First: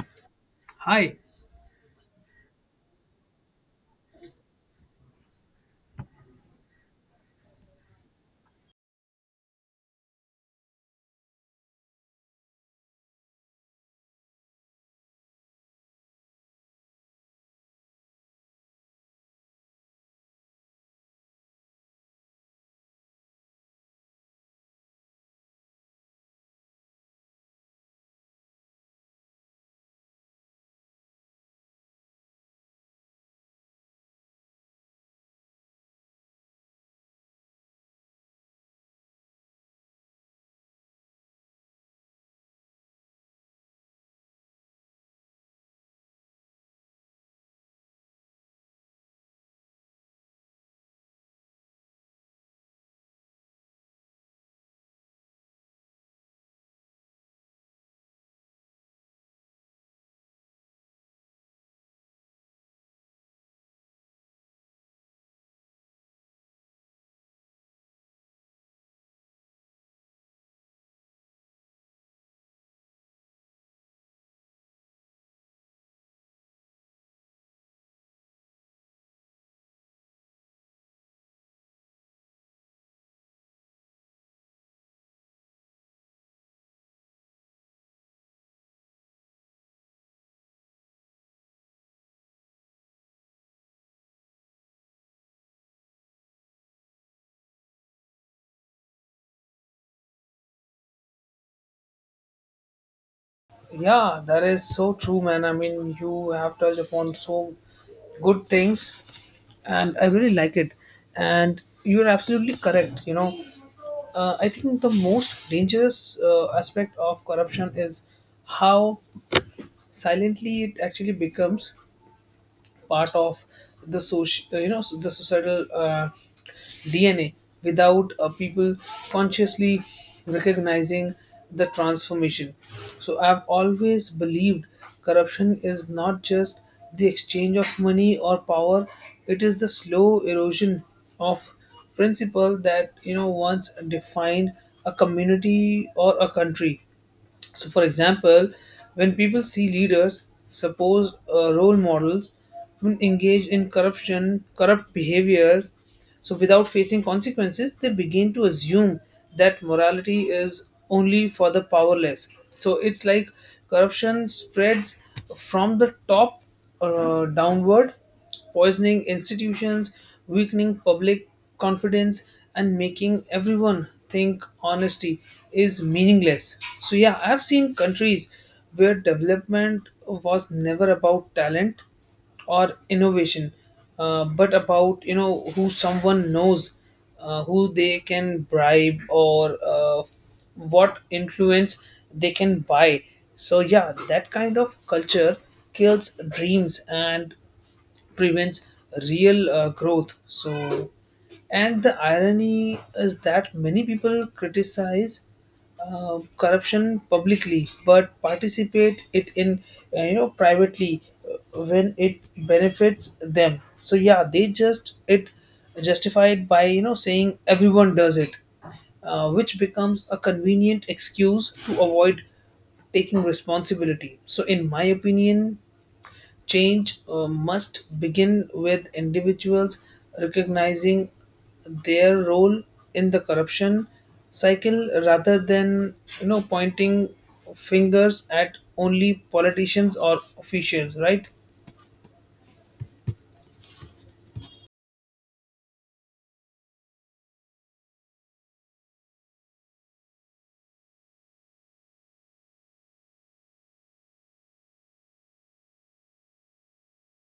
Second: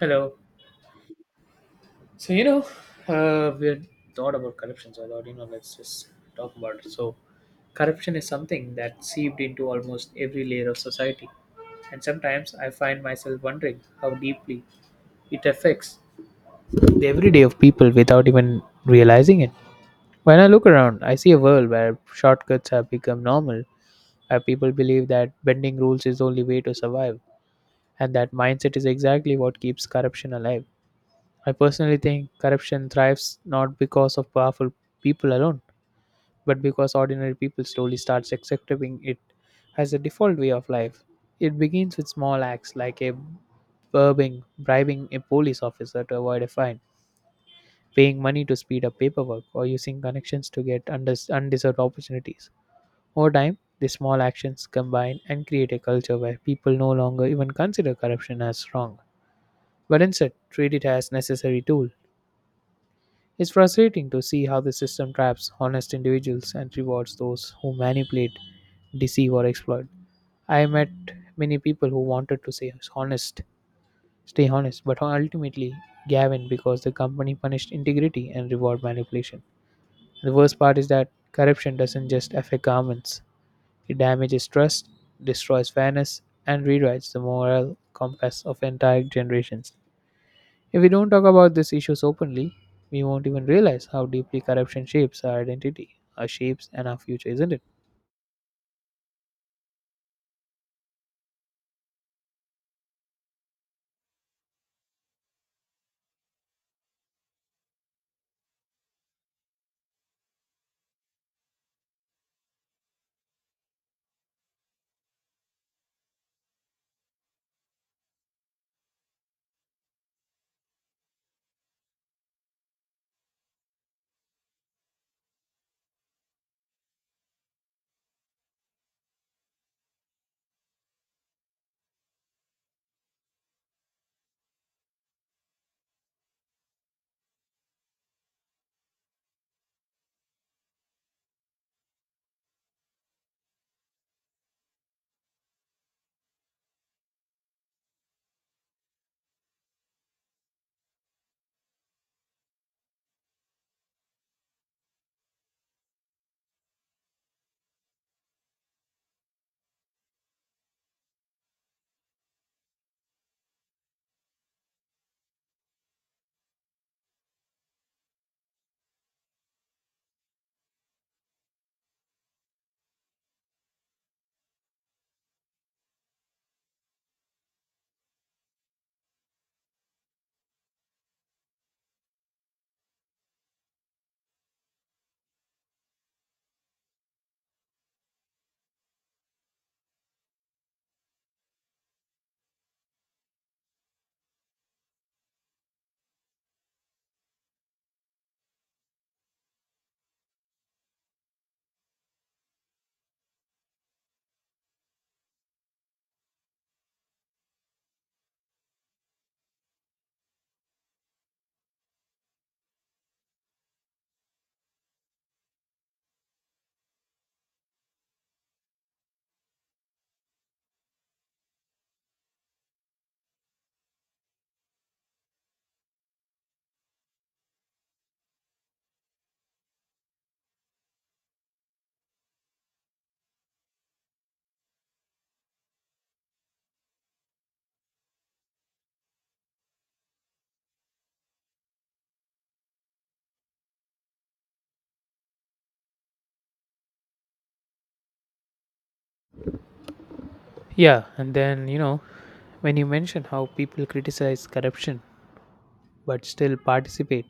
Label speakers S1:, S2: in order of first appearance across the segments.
S1: Hello.
S2: Hi.
S1: So you know, we had thought about corruption. So I thought, let's just talk about it. So corruption is something that seeped into almost every layer of society, and sometimes I find myself wondering how deeply it affects the everyday of people without even realizing it. When I look around, I see a world where shortcuts have become normal, where people believe that bending rules is the only way to survive, and that mindset is exactly what keeps corruption alive. I personally think corruption thrives not because of powerful people alone, but because ordinary people slowly starts accepting it as a default way of life. It begins with small acts like bribing a police officer to avoid a fine, paying money to speed up paperwork, or using connections to get undeserved opportunities. Over time, these small actions combine and create a culture where people no longer even consider corruption as wrong, but instead treat it as necessary tool. It's frustrating to see how the system traps honest individuals and rewards those who manipulate, deceive, or exploit. I met many people who wanted to say honest, stay honest, but ultimately Gavin because the company punished integrity and reward manipulation. The worst part is that corruption doesn't just affect governments; it damages trust, destroys fairness, and rewrites the moral compass of entire generations. If we don't talk about these issues openly, we won't even realize how deeply corruption shapes our identity, our shapes, and our future, isn't it?
S2: Yeah, that is so true, man. I mean, you have touched upon so good things, and I really like it. And you're absolutely correct. I think the most dangerous aspect of corruption is how silently it actually becomes part of the social, the societal DNA without people consciously recognizing the transformation. So I've always believed corruption is not just the exchange of money or power; it is the slow erosion of principle that once defined a community or a country. So, for example, when people see leaders, suppose role models, who engage in corrupt behaviors, so without facing consequences, they begin to assume that morality is only for the powerless. So it's like corruption spreads from the top downward, poisoning institutions, weakening public confidence, and making everyone think honesty is meaningless. So, yeah, I've seen countries where development was never about talent or innovation, but about who someone knows, who they can bribe, or what influence they can buy. So yeah, that kind of culture kills dreams and prevents real growth. So, and the irony is that many people criticize corruption publicly but participate it in privately when it benefits them. So yeah, they just it justify it by saying everyone does it, which becomes a convenient excuse to avoid taking responsibility. So in my opinion, change must begin with individuals recognizing their role in the corruption cycle rather than pointing fingers at only politicians or officials, right?
S1: Yeah, and then, when you mention how people criticize corruption but still participate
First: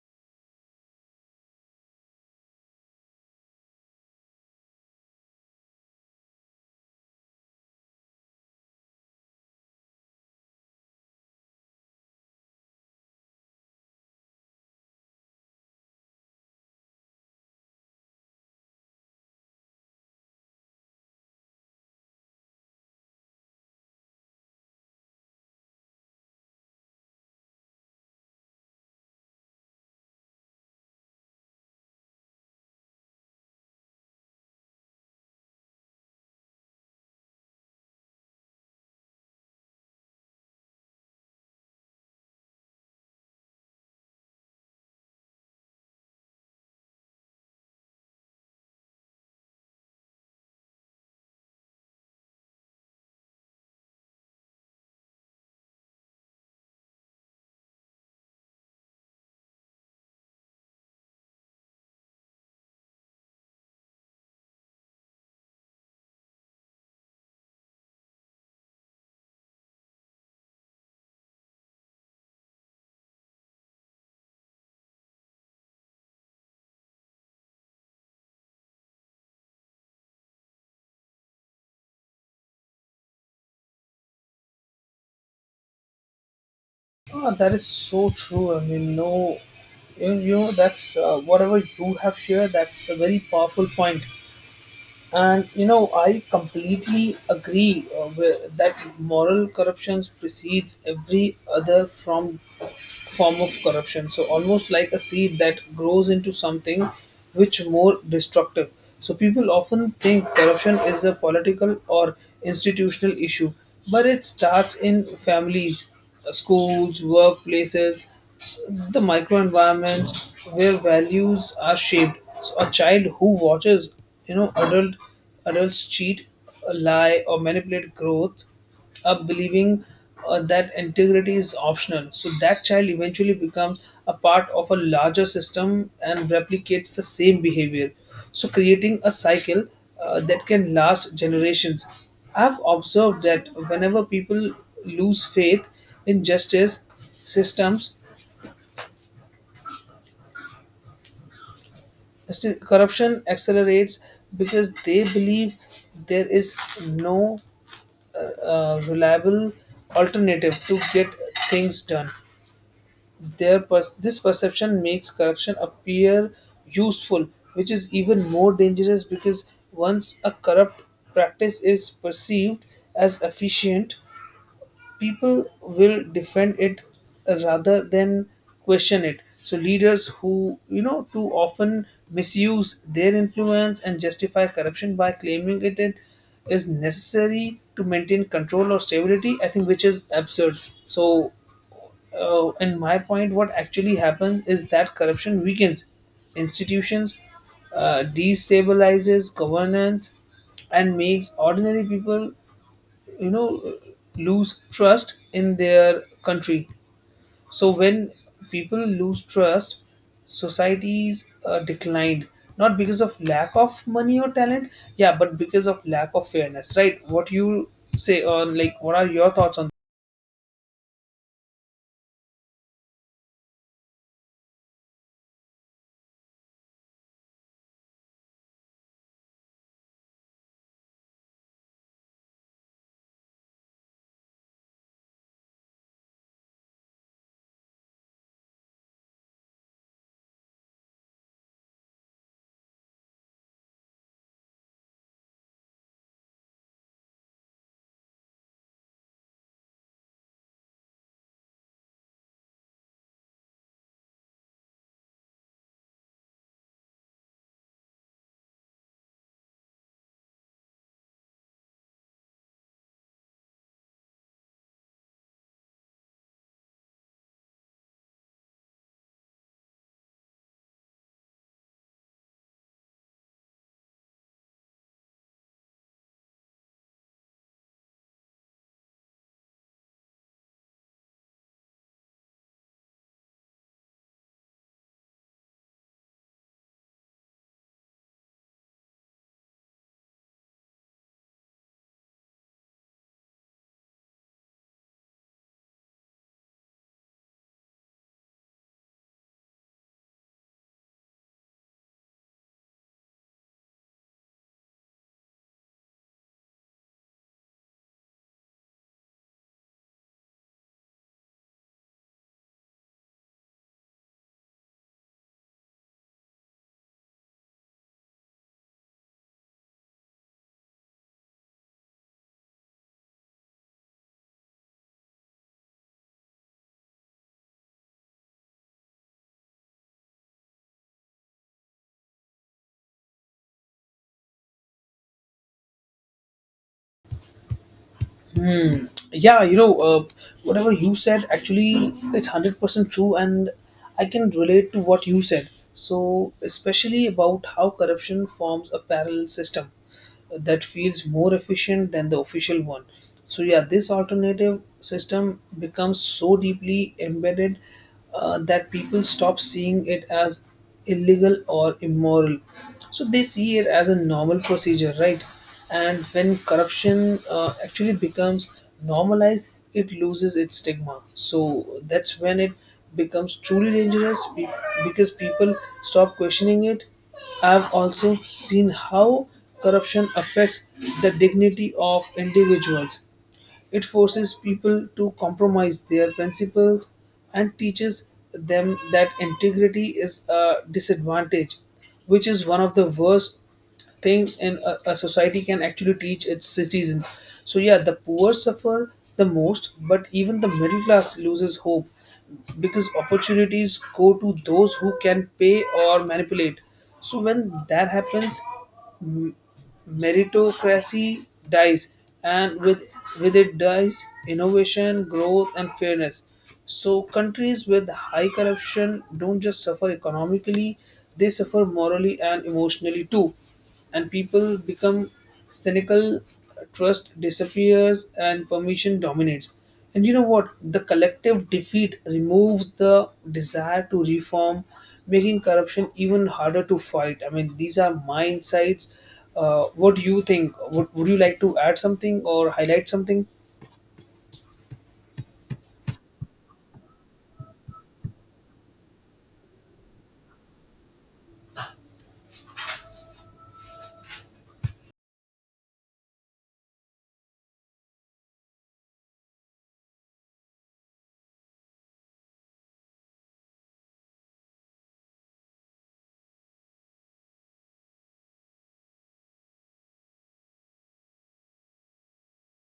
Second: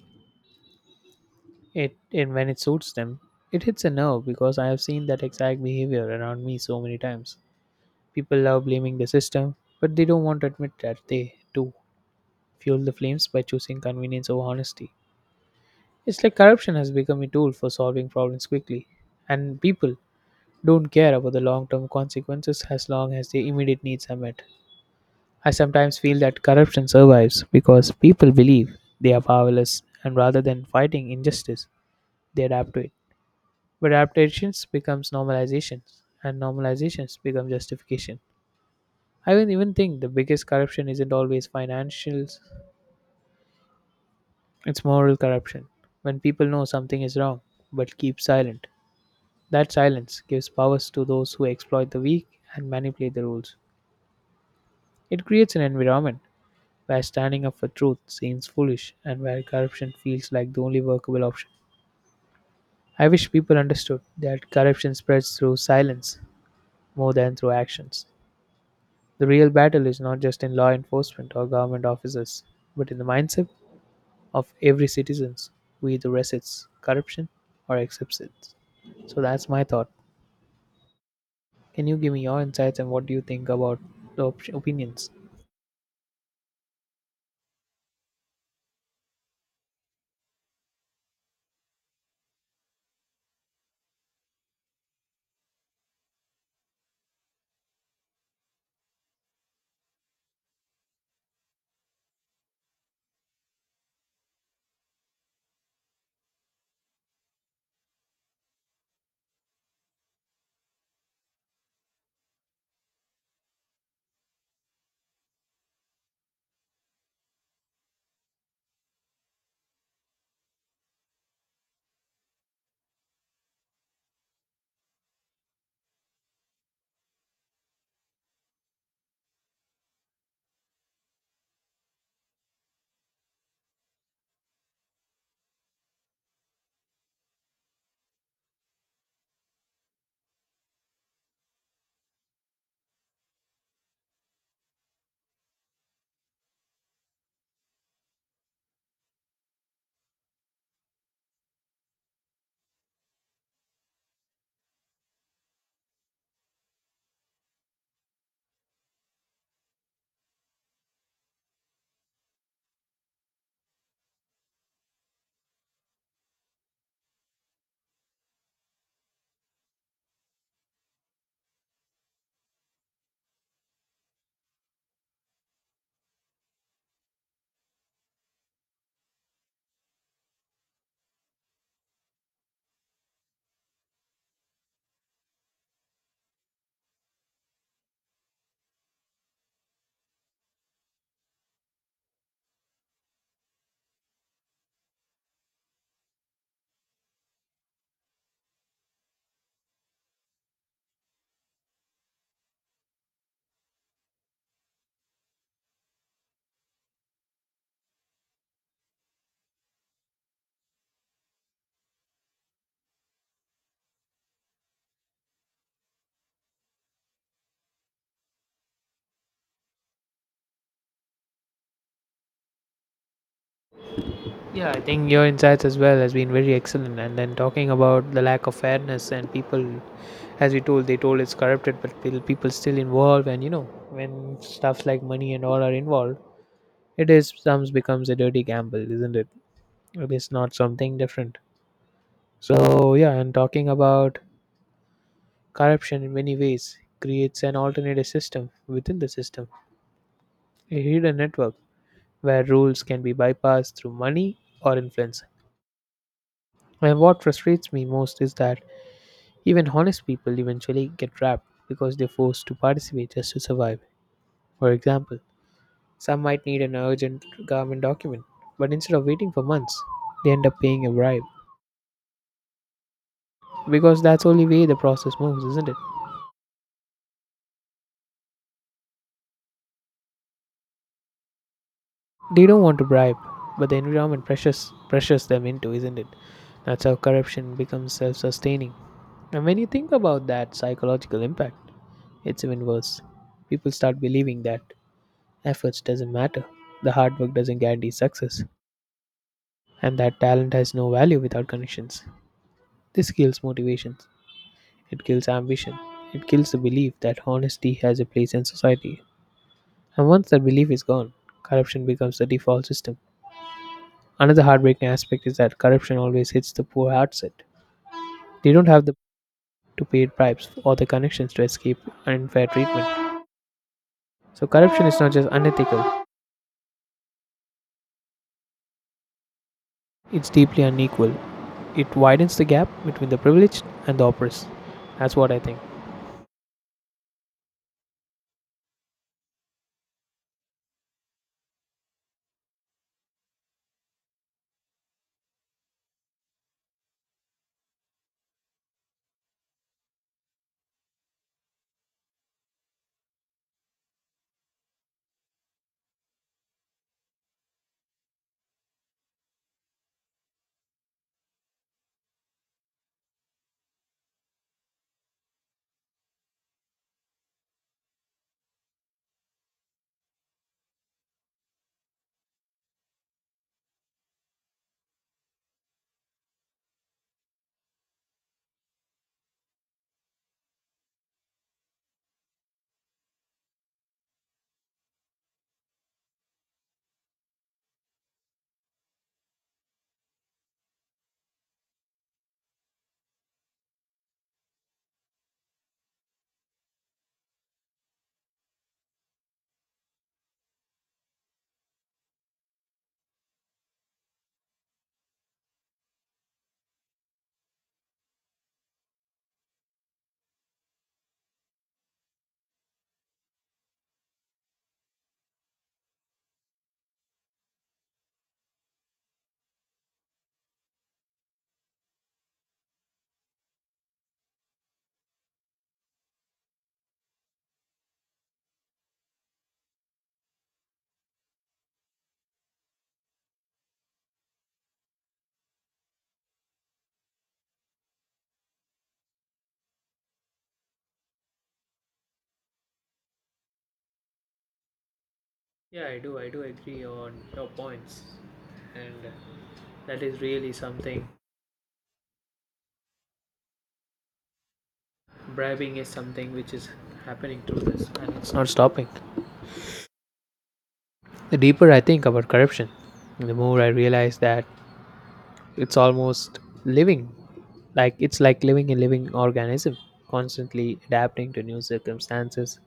S1: it in when it suits them, it hits a nerve because I have seen that exact behavior around me so many times. People love blaming the system, but they don't want to admit that they, too, fuel the flames by choosing convenience over honesty. It's like corruption has become a tool for solving problems quickly, and people don't care about the long term consequences as long as the immediate needs are met. I sometimes feel that corruption survives because people believe they are powerless and rather than fighting injustice, they adapt to it. But adaptations becomes normalization and normalizations become justification. I would even think the biggest corruption isn't always financial, it's moral corruption. When people know something is wrong but keep silent, that silence gives powers to those who exploit the weak and manipulate the rules. It creates an environment where standing up for truth seems foolish and where corruption feels like the only workable option. I wish people understood that corruption spreads through silence more than through actions. The real battle is not just in law enforcement or government officers, but in the mindset of every citizen who either resists corruption or accepts it. So that's my thought. Can you give me your insights and what do you think about the opinions?
S2: Ah, that is so true. I mean, no, that's whatever you have shared, that's a very powerful point. And, I completely agree with, that moral corruption precedes every other form of corruption. So almost like a seed that grows into something which more destructive. So people often think corruption is a political or institutional issue, but it starts in families, schools, workplaces, the microenvironment where values are shaped. So a child who watches, you know, adult adults cheat, lie, or manipulate growth up believing that integrity is optional. So that child eventually becomes a part of a larger system and replicates the same behavior, so creating a cycle that can last generations. I've observed that whenever people lose faith in justice systems, corruption accelerates because they believe there is no reliable alternative to get things done. This perception makes corruption appear useful, which is even more dangerous because once a corrupt practice is perceived as efficient, people will defend it rather than question it. So leaders who too often misuse their influence and justify corruption by claiming it is necessary to maintain control or stability, I think, which is absurd. So and my point, what actually happens is that corruption weakens institutions, destabilizes governance, and makes ordinary people, you know, lose trust in their country. So when people lose trust, societies declined not because of lack of money or talent, yeah, but because of lack of fairness, right? What you say on, like, what are your thoughts on?
S1: Yeah, I think your insights as well has been very excellent. And then talking about the lack of fairness and people, as we told, they told it's corrupted, but still people still involved. And you know, when stuff like money and all are involved, it is sometimes becomes a dirty gamble, isn't it? It is not something different. So yeah, and talking about corruption in many ways creates an alternative system within the system, a hidden network where rules can be bypassed through money or influence. And what frustrates me most is that even honest people eventually get trapped because they're forced to participate just to survive. For example, some might need an urgent government document, but instead of waiting for months, they end up paying a bribe because that's the only way the process moves, isn't it? They don't want to bribe, but the environment pressures them into, isn't it? That's how corruption becomes self-sustaining. And when you think about that psychological impact, it's even worse. People start believing that efforts doesn't matter. The hard work doesn't guarantee success, and that talent has no value without connections. This kills motivation, it kills ambition, it kills the belief that honesty has a place in society. And once that belief is gone, corruption becomes the default system. Another heartbreaking aspect is that corruption always hits the poor hard set. They don't have the to pay bribes or the connections to escape unfair treatment. So corruption is not just unethical, it's deeply unequal. It widens the gap between the privileged and the oppressed. That's what I think.
S2: Yeah, whatever you said, actually it's 100% true, and I can relate to what you said, so especially about how corruption forms a parallel system that feels more efficient than the official one. So yeah, this alternative system becomes so deeply embedded that people stop seeing it as illegal or immoral, so they see it as a normal procedure, right? And when corruption actually becomes normalized, it loses its stigma. So that's when it becomes truly dangerous because people stop questioning it. I've also seen how corruption affects the dignity of individuals. It forces people to compromise their principles and teaches them that integrity is a disadvantage, which is one of the worst things in a society can actually teach its citizens. So yeah, the poor suffer the most, but even the middle class loses hope because opportunities go to those who can pay or manipulate. So when that happens, meritocracy dies, and with it dies innovation, growth, and fairness. So countries with high corruption don't just suffer economically, they suffer morally and emotionally too, and people become cynical, trust disappears, and permission dominates. And you know what? The collective defeat removes the desire to reform, making corruption even harder to fight. I mean, these are my insights. What do you think? Would you like to add something or highlight something?
S1: Yeah, I do agree on your points, and that is really something. Bribing is something which is happening through this, and it's not stopping. The deeper I think about corruption, the more I realize that it's almost living. Like it's like living a living organism, constantly adapting to new circumstances,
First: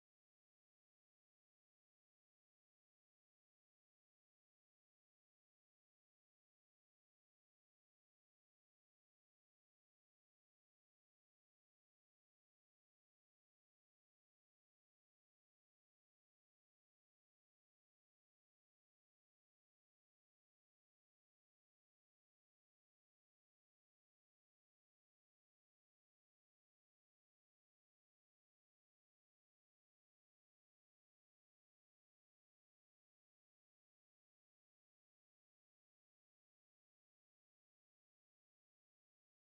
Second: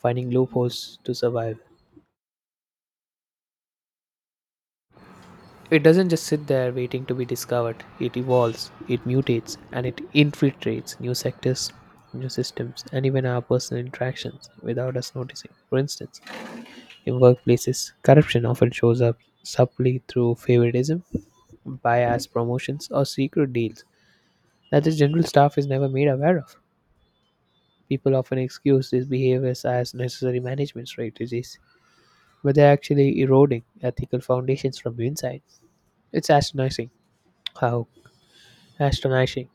S1: finding loopholes to survive. It doesn't just sit there waiting to be discovered. It evolves, it mutates, and it infiltrates new sectors, new systems, and even our personal interactions without us noticing. For instance, in workplaces, corruption often shows up subtly through favoritism, bias promotions, or secret deals that the general staff is never made aware of. People often excuse these behaviors as necessary management strategies, but they're actually eroding ethical foundations from the inside. It's astonishing how Astonishing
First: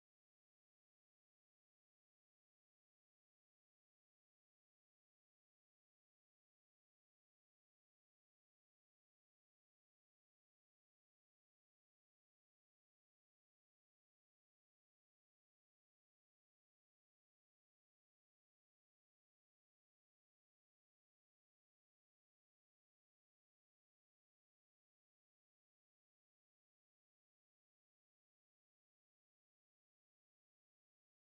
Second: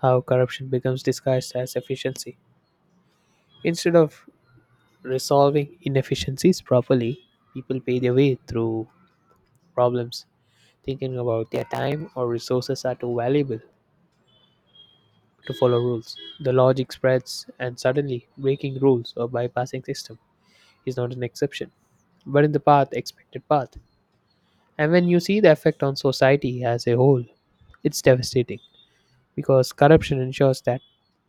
S1: how corruption becomes disguised as efficiency. Instead of resolving inefficiencies properly, people pay their way through problems, thinking about their time or resources are too valuable to follow rules. The logic spreads, and suddenly breaking rules or bypassing system is not an exception, but in the path expected path. And when you see the effect on society as a whole, it's devastating because corruption ensures that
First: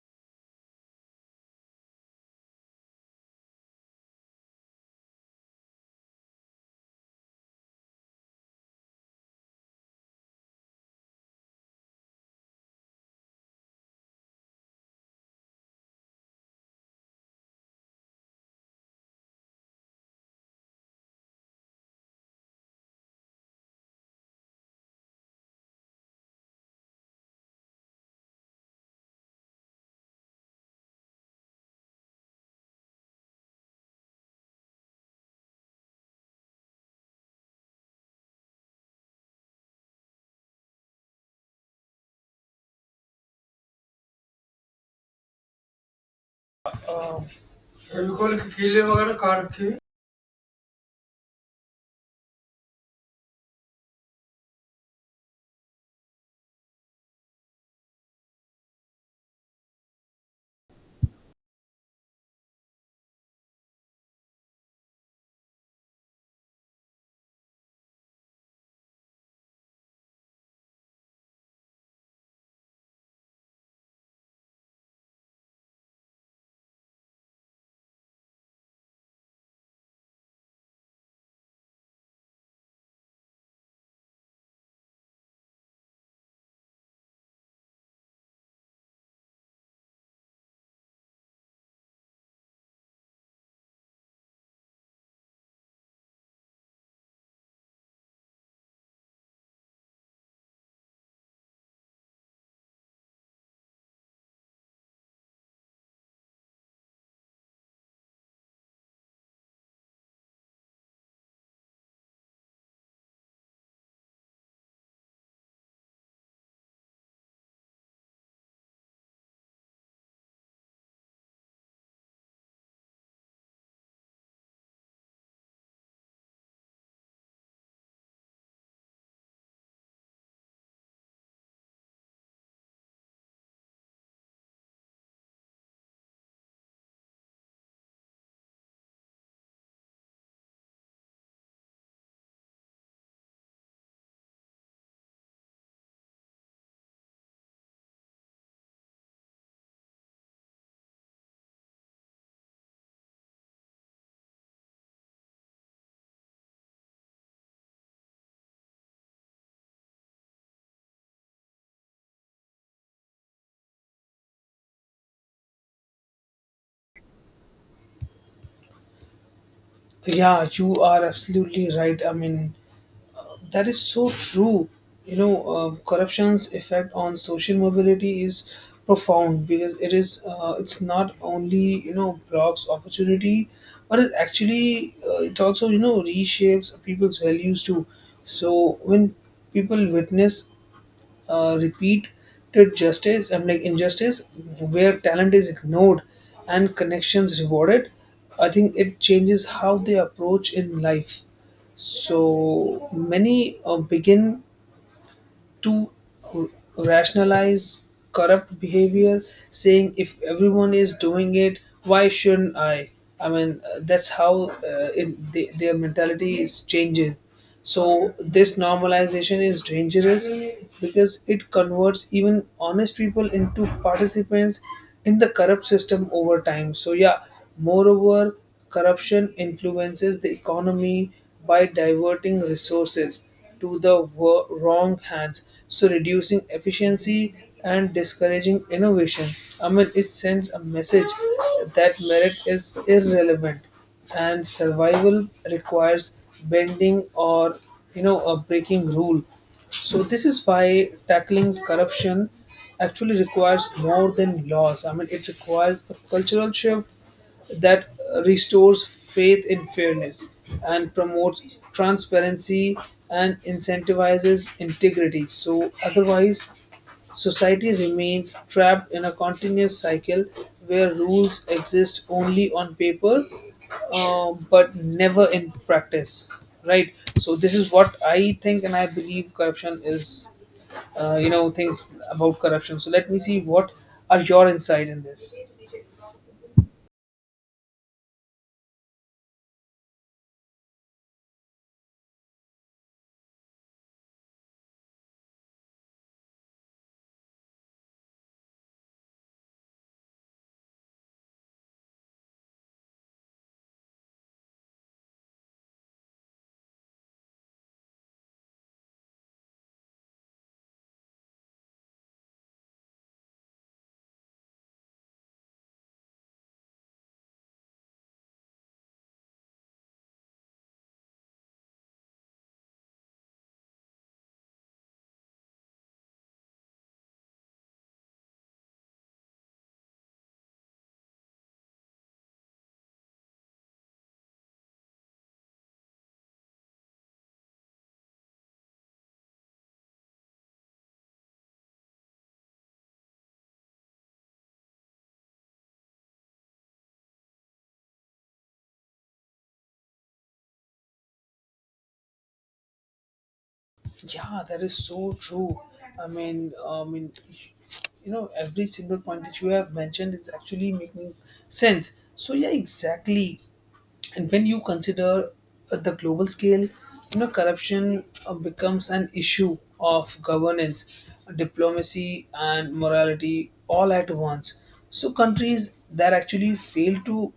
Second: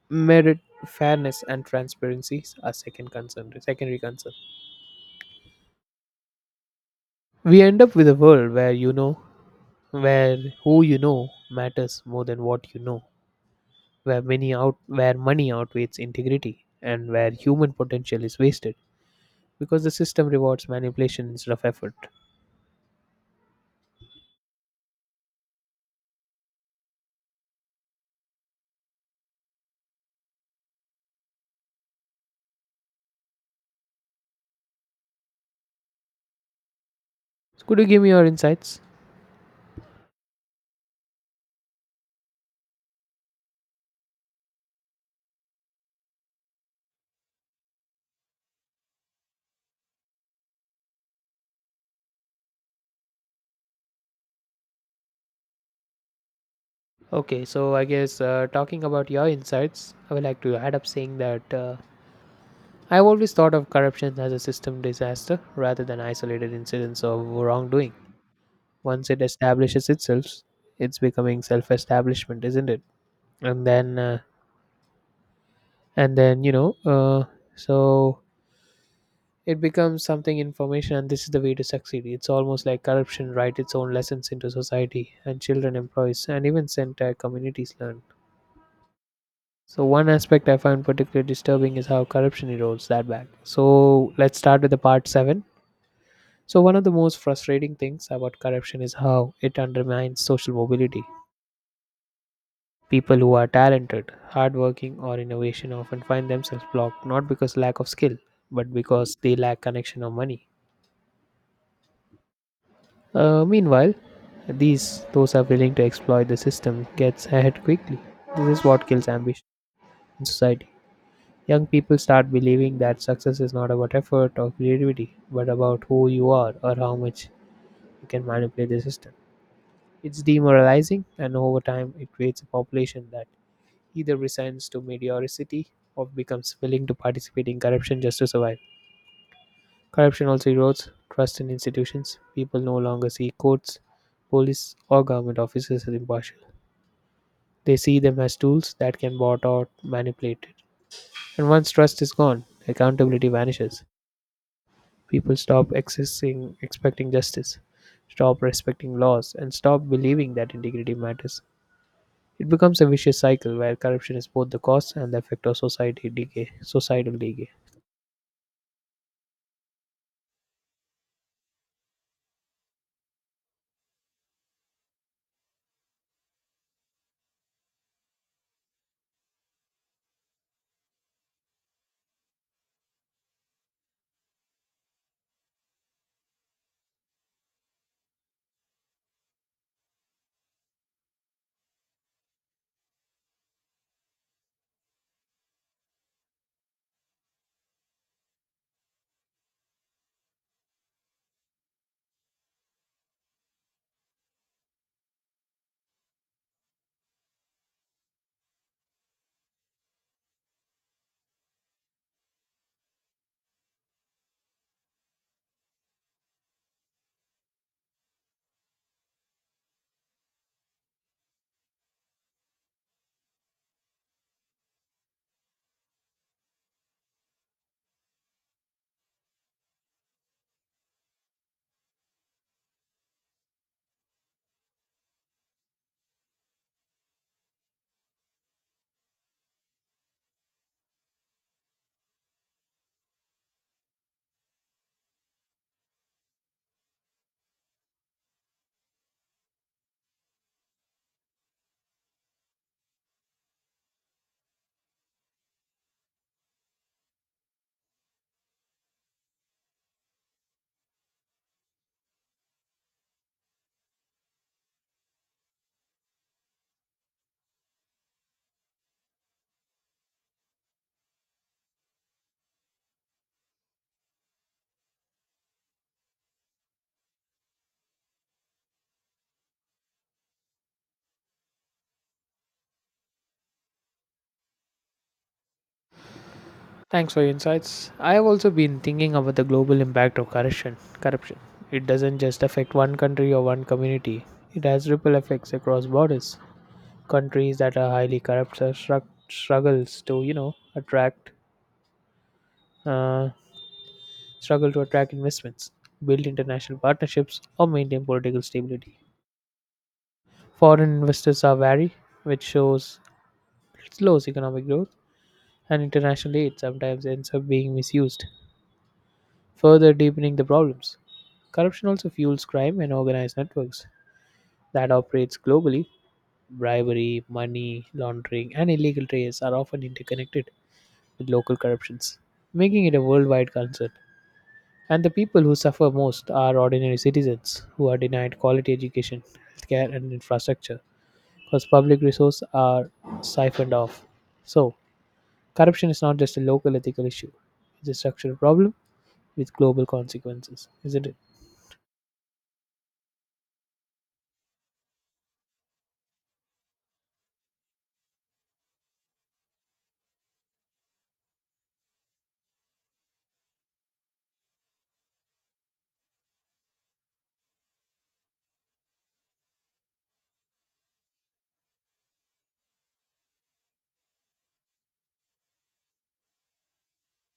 S1: merit, fairness, and transparency are secondary concern. We end up with a world where where who you know matters more than what you know, where where money outweighs integrity, and where human potential is wasted because the system rewards manipulation instead of effort. So, could you give me your insights?
S2: Fevicol के कीले वगैरह कहाँ रखे हैं.
S1: Okay, so I guess talking about your insights, I would like to add up saying that I've always thought of corruption as a system disaster rather than isolated incidents of wrongdoing. Once it establishes itself, it's becoming self-establishment, isn't it? And then, uh, and then you know, so it becomes something information, and this is the way to succeed. It's almost like corruption write its own lessons into society, and children, employees, and even entire communities learn. So one aspect I find particularly disturbing is how corruption erodes that back. So let's start with the part seven. So one of the most frustrating things about corruption is how it undermines social mobility. People who are talented, hardworking, or innovation often find themselves blocked not because lack of skill, but because they lack connection or money. Meanwhile, these those are willing to exploit the system gets ahead quickly. This is what kills ambition in society. Young people start believing that success is not about effort or creativity, but about who you are or how much you can manipulate the system. It's demoralizing, and over time, it creates a population that either resigns to mediocrity or becomes willing to participate in corruption just to survive. Corruption also erodes trust in institutions. People no longer see courts, police, or government officers as impartial. They see them as tools that can bought or manipulated. And once trust is gone, accountability vanishes. People stop accessing, expecting justice, stop respecting laws, and stop believing that integrity matters. It becomes a vicious cycle where corruption is both the cause and the effect of societal decay.
S2: Yeah, you are absolutely right. I mean, that is so true. Corruption's effect on social mobility is profound because it's not only blocks opportunity, but it actually it also reshapes people's values too. So when people witness repeated justice I'm like injustice, where talent is ignored and connections rewarded, I think it changes how they approach in life. So many begin to r- rationalize corrupt behavior, saying if everyone is doing it, why shouldn't I? I mean, that's how their mentality is changing. So this normalization is dangerous because it converts even honest people into participants in the corrupt system over time. So yeah, moreover, corruption influences the economy by diverting resources to the wrong hands, so reducing efficiency and discouraging innovation. I mean, it sends a message that merit is irrelevant and survival requires bending or a breaking rule. So this is why tackling corruption actually requires more than laws. I mean, it requires a cultural shift that restores faith in fairness and promotes transparency and incentivizes integrity. So, otherwise, society remains trapped in a continuous cycle where rules exist only on paper, but never in practice. Right? So, this is what I think, and I believe corruption is, things about corruption. So, let me see what are your insight in this.
S1: Thanks for your insights. I have also been thinking about the global impact of corruption. Corruption. It doesn't just affect one country or one community. It has ripple effects across borders. Countries that are highly corrupt are uh, struggle to attract investments, build international partnerships, or maintain political stability. Foreign investors are wary, which shows slows economic growth, and international aid sometimes ends up being misused further deepening the problems. Corruption also fuels crime and organized networks that operates globally. Bribery, money laundering, and illegal trades are often interconnected with local corruptions, making it a worldwide concern. And the people who suffer most are ordinary citizens who are denied quality education, healthcare, and infrastructure because public resources are siphoned off. So, corruption is not just a local ethical issue, it's a structural problem with global consequences, isn't it?
S2: Yeah, that is so true. I mean, every single point that you have mentioned is actually making sense. So yeah, exactly, and when you consider the global scale, corruption becomes an issue of governance, diplomacy, and morality all at once. So countries that actually fail to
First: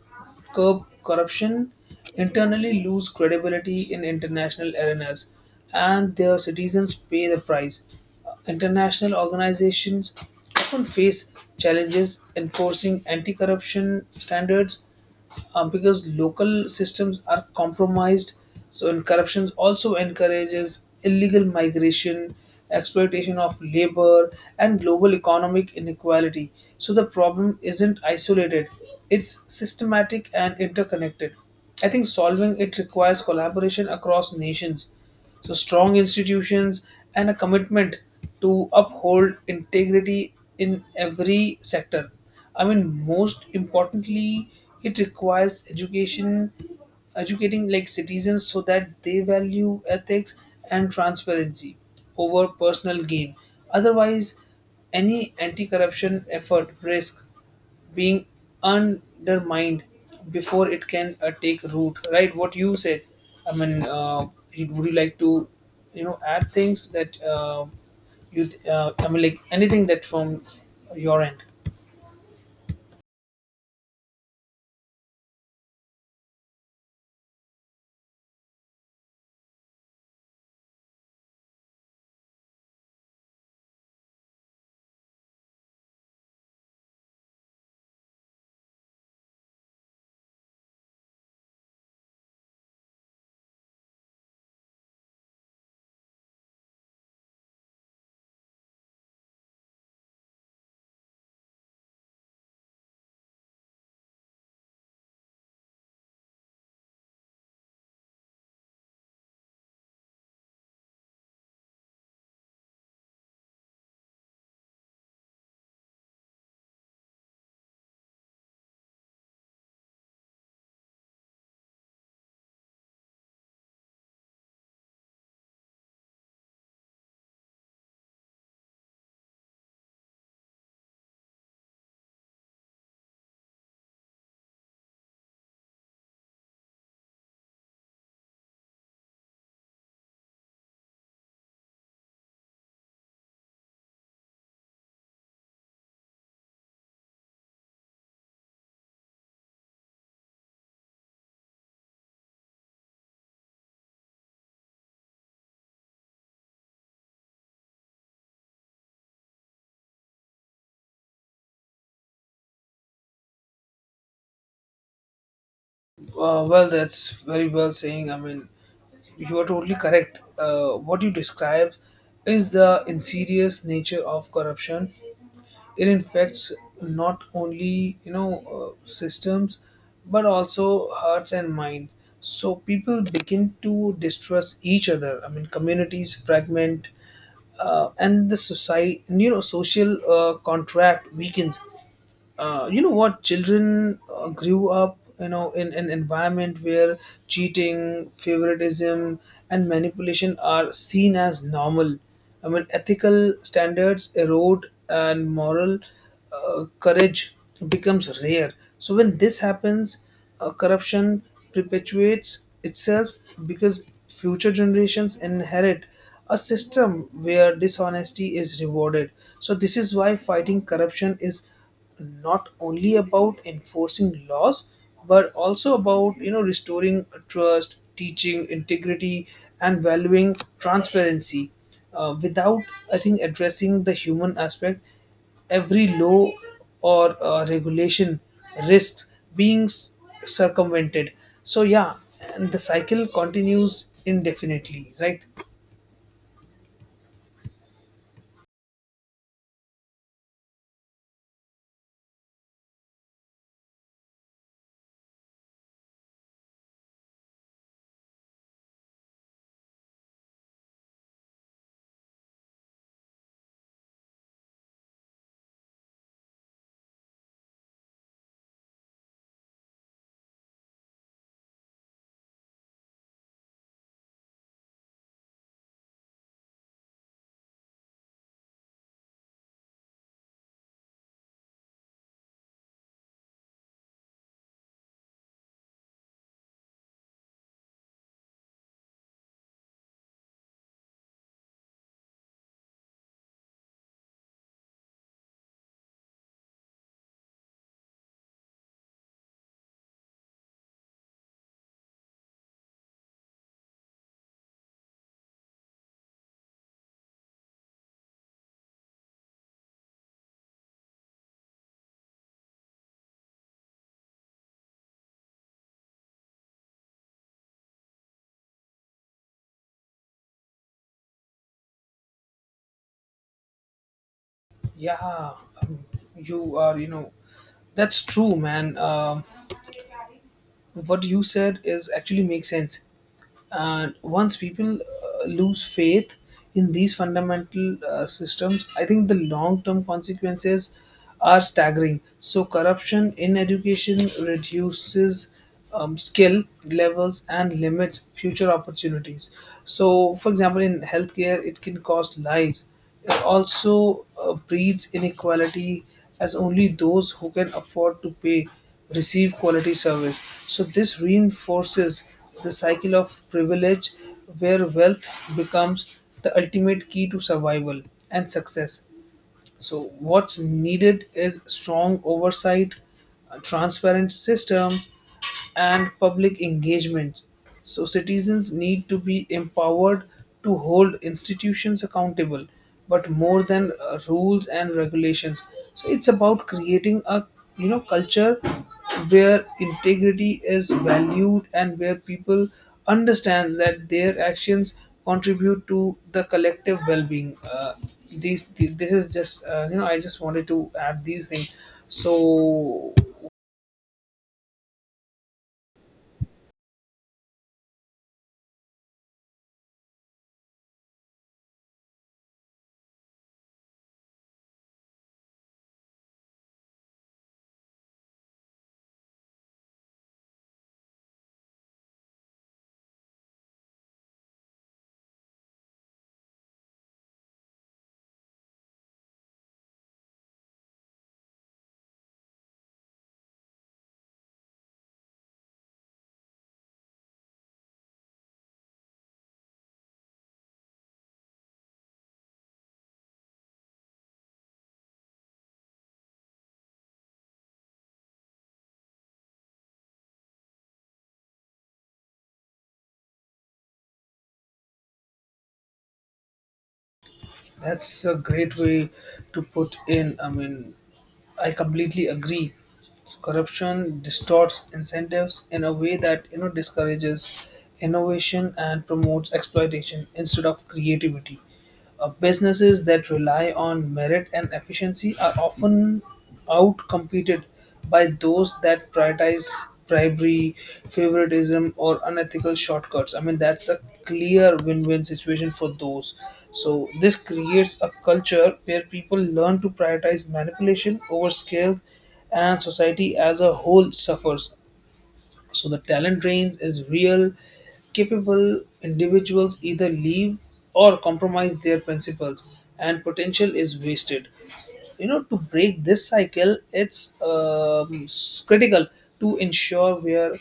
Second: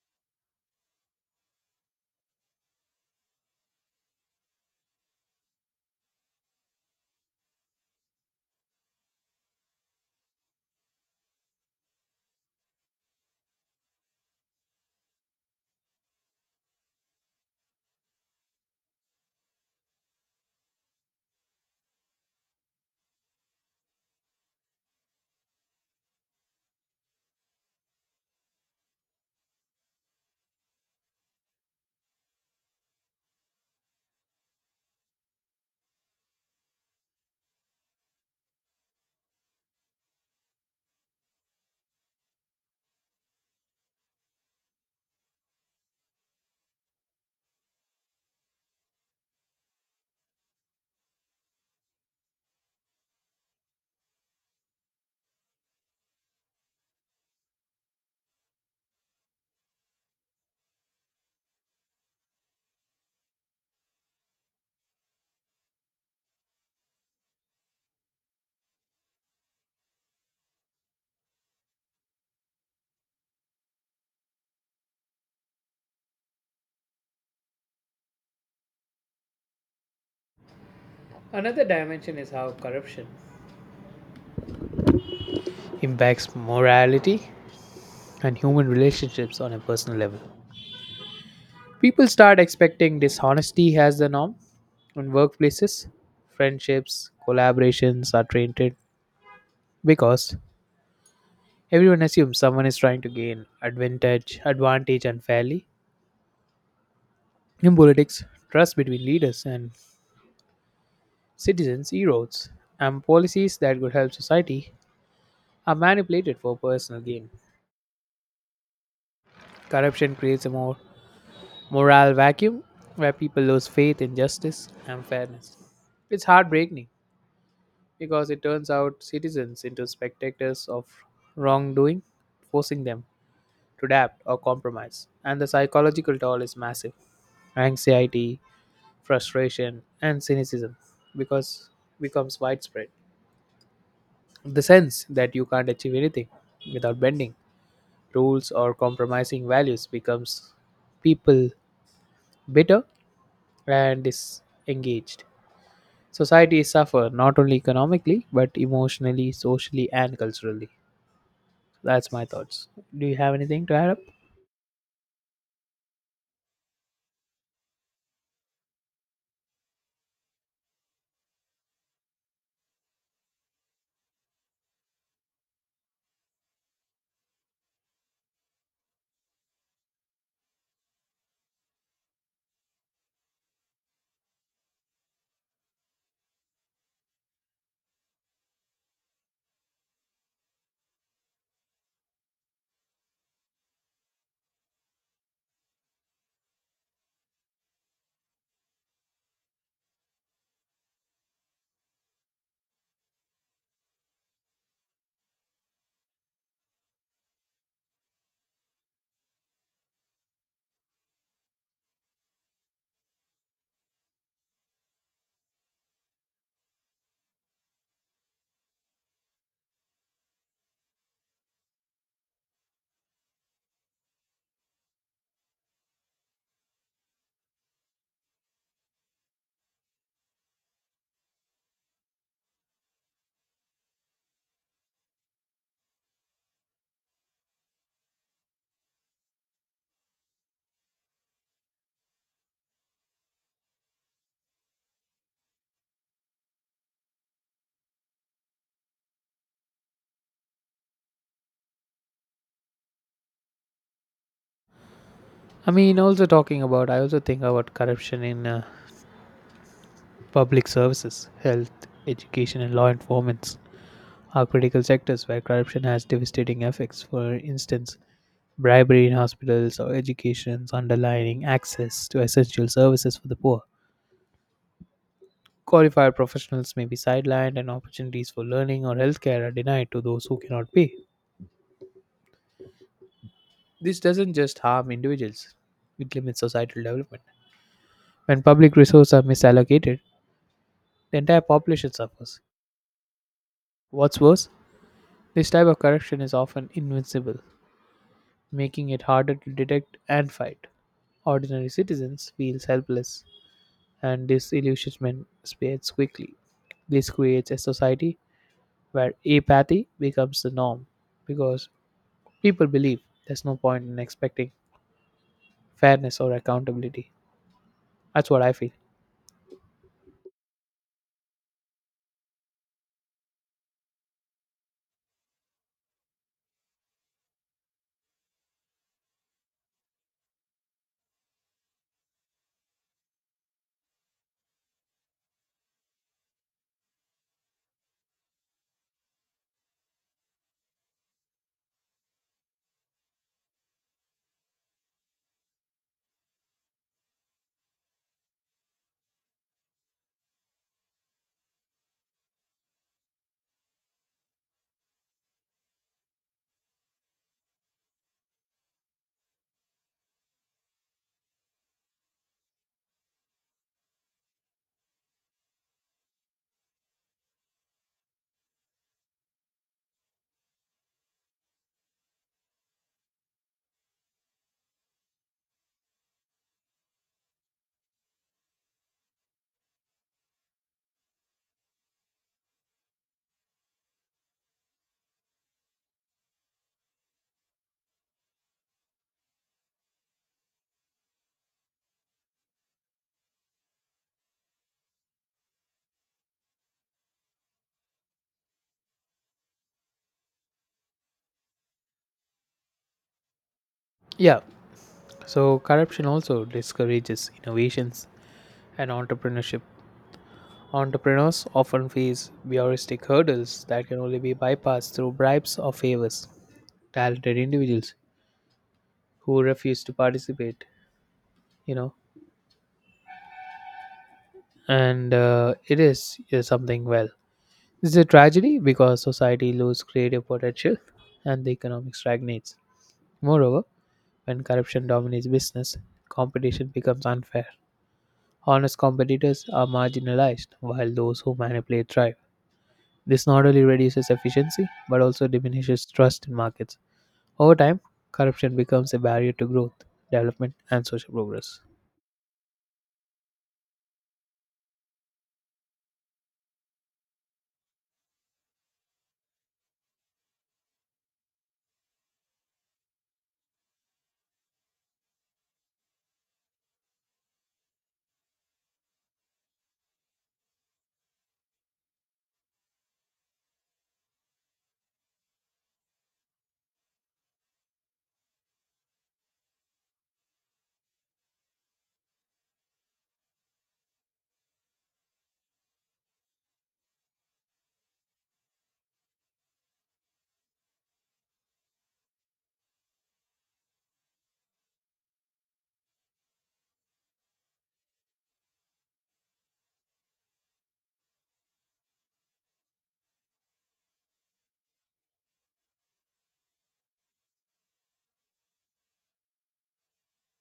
S2: curb corruption internally lose credibility in international arenas, and their citizens pay the price. International organizations often face challenges enforcing anti corruption standards because local systems are compromised. So, and corruption also encourages illegal migration, exploitation of labor, and global economic inequality. So, the problem isn't isolated, it's systematic and interconnected. I think solving it requires collaboration across nations, so strong institutions and a commitment to uphold integrity in every sector. I mean, most importantly, it requires education, educating like citizens so that they value ethics and transparency over personal gain. Otherwise, any anti-corruption effort risk being undermined before it can take root, right? What you said, I mean, would you like to add things that you I mean, like, anything that from your end?
S1: Another dimension is how corruption impacts morality and human relationships on a personal level. People start expecting dishonesty as the norm in workplaces. Friendships, collaborations are tainted because everyone assumes someone is trying to gain advantage unfairly. In politics, trust between leaders and citizens erodes, and policies that could help society are manipulated for personal gain. Corruption creates a more moral vacuum where people lose faith in justice and fairness. It's heartbreaking because it turns out citizens into spectators of wrongdoing, forcing them to adapt or compromise. And the psychological toll is massive. Anxiety, frustration, and cynicism because becomes widespread. The sense that you can't achieve anything without bending rules or compromising values becomes people bitter and disengaged. Societies suffer not only economically, but emotionally, socially, and culturally. That's my thoughts. Do you have anything to add up?
S2: Well, that's very well saying. I mean, you are totally correct. What you describe is the insidious nature of corruption. It infects not only systems, but also hearts and minds. So people begin to distrust each other. I mean, communities fragment, and the society, social contract weakens. What children grew up in an environment where cheating, favoritism, and manipulation are seen as normal. I mean, ethical standards erode and moral courage becomes rare. So when this happens, corruption perpetuates itself because future generations inherit a system where dishonesty is rewarded. So this is why fighting corruption is not only about enforcing laws but also about restoring trust, teaching integrity, and valuing transparency. Without, I think, addressing the human aspect, every law or regulation risks being circumvented. So yeah, and the cycle continues indefinitely, right?
S1: I mean, also talking about, I also think about corruption in public services, health, education, and law enforcement are critical sectors where corruption has devastating effects. For instance, bribery in hospitals or educations underlining access to essential services for the poor. Qualified professionals may be sidelined, and opportunities for learning or healthcare are denied to those who cannot pay. This doesn't just harm individuals, it limits societal development. When public resources are misallocated, the entire population suffers. What's worse, this type of corruption is often invincible, making it harder to detect and fight. Ordinary citizens feel helpless, and disillusionment spreads quickly. This creates a society where apathy becomes the norm because people believe there's no point in expecting fairness or accountability. That's what I feel.
S2: Yeah. Um, you are you know that's true, man. What you said is actually makes sense. And once people lose faith in these fundamental systems, I think the long term consequences are staggering. So corruption in education reduces skill levels and limits future opportunities. So, for example, in healthcare it can cost lives. It also breeds inequality, as only those who can afford to pay receive quality service. So this reinforces the cycle of privilege where wealth becomes the ultimate key to survival and success. So, what's needed is strong oversight, a transparent systems, and public engagement. So, citizens need to be empowered to hold institutions accountable, but more than rules and regulations. So, it's about creating a culture where integrity is valued and where people understand that their actions contribute to the collective well-being. This is just I just wanted to add these things, so.
S1: Yeah, so, corruption also discourages innovations and entrepreneurship. Entrepreneurs often face bureaucratic hurdles that can only be bypassed through bribes or favors. Talented individuals who refuse to participate, you know, and it is something well, it's a tragedy because society loses creative potential and the economic stagnates. Moreover, when corruption dominates business, competition becomes unfair. Honest competitors are marginalized while those who manipulate thrive. This not only reduces efficiency but also diminishes trust in markets. Over time, corruption becomes a barrier to growth, development, and social progress.
S2: That's a great way to put in. I mean, I completely agree. Corruption distorts incentives in a way that discourages innovation and promotes exploitation instead of creativity. Businesses that rely on merit and efficiency are often outcompeted by those that prioritize bribery, favoritism, or unethical shortcuts. I mean, that's a clear win win situation for those. So, this creates a culture where people learn to prioritize manipulation over skills, and society as a whole suffers. So, the talent drains is real. Capable individuals either leave or compromise their principles, and potential is wasted. To break this cycle, it's critical to ensure where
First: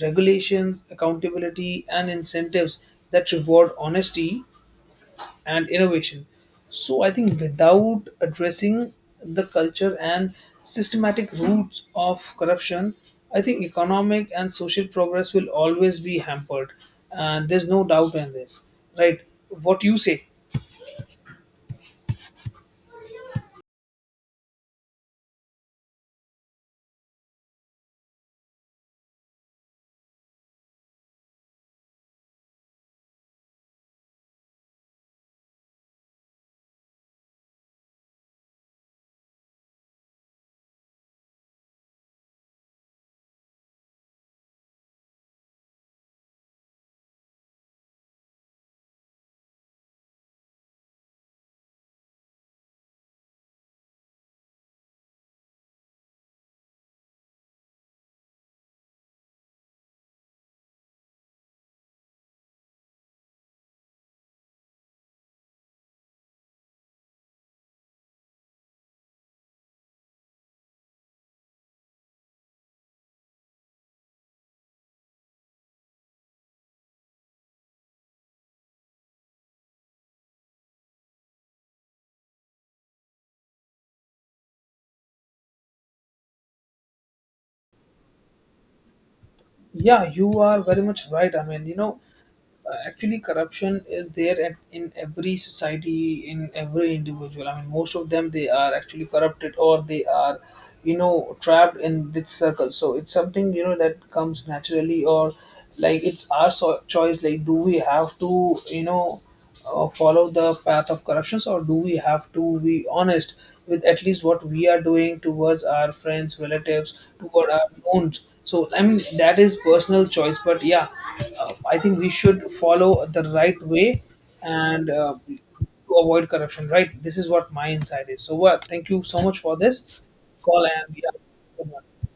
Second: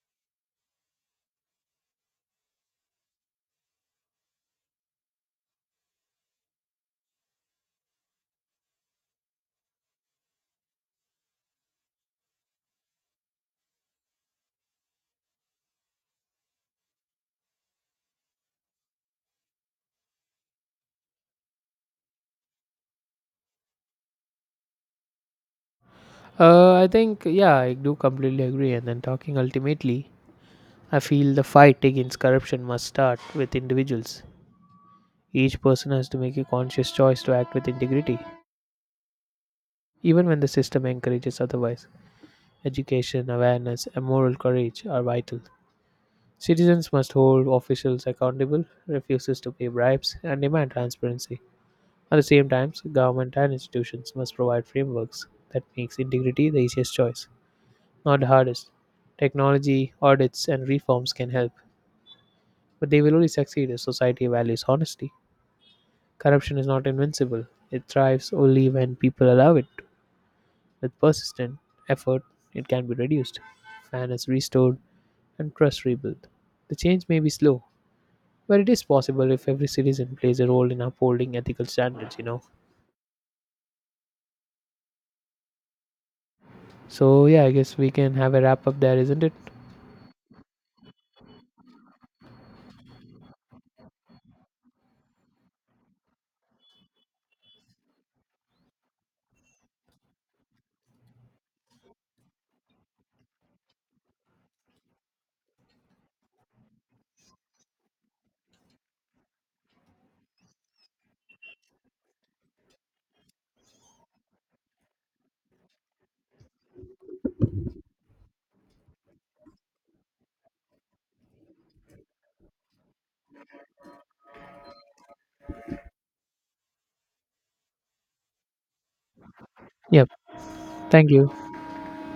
S2: regulations, accountability, and incentives that reward honesty and innovation. So I think without addressing the culture and systematic roots of corruption, I think economic and social progress will always be hampered, and there's no doubt in this. Right? What you say?
S1: I think, yeah, I do completely agree. And then talking ultimately, I feel the fight against corruption must start with individuals. Each person has to make a conscious choice to act with integrity, even when the system encourages otherwise. Education, awareness, and moral courage are vital. Citizens must hold officials accountable, refuse to pay bribes, and demand transparency. At the same time, so government and institutions must provide frameworks that makes integrity the easiest choice, not the hardest. Technology, audits, and reforms can help, but they will only succeed if society values honesty. Corruption is not invincible. It thrives only when people allow it. To. With persistent effort, it can be reduced, fairness restored, and trust rebuilt. The change may be slow, but it is possible if every citizen plays a role in upholding ethical standards, you know. So, yeah, I guess we can have a wrap up there, isn't it?
S2: Yeah, you are very much right. I mean, actually corruption is there in every society, in every individual. I mean, most of them, they are actually corrupted, or they are trapped in this circle. So it's something that comes naturally, or like it's our choice, like, do we have to follow the path of corruptions, or do we have to be honest with at least what we are doing towards our friends, relatives, toward our own? So I mean, that is personal choice, but yeah, I think we should follow the right way and to avoid corruption, right? This is what my insight is, so well, thank you so much for this
S1: Yep.
S2: call, and
S1: Thank
S2: yeah,
S1: you.
S2: good one.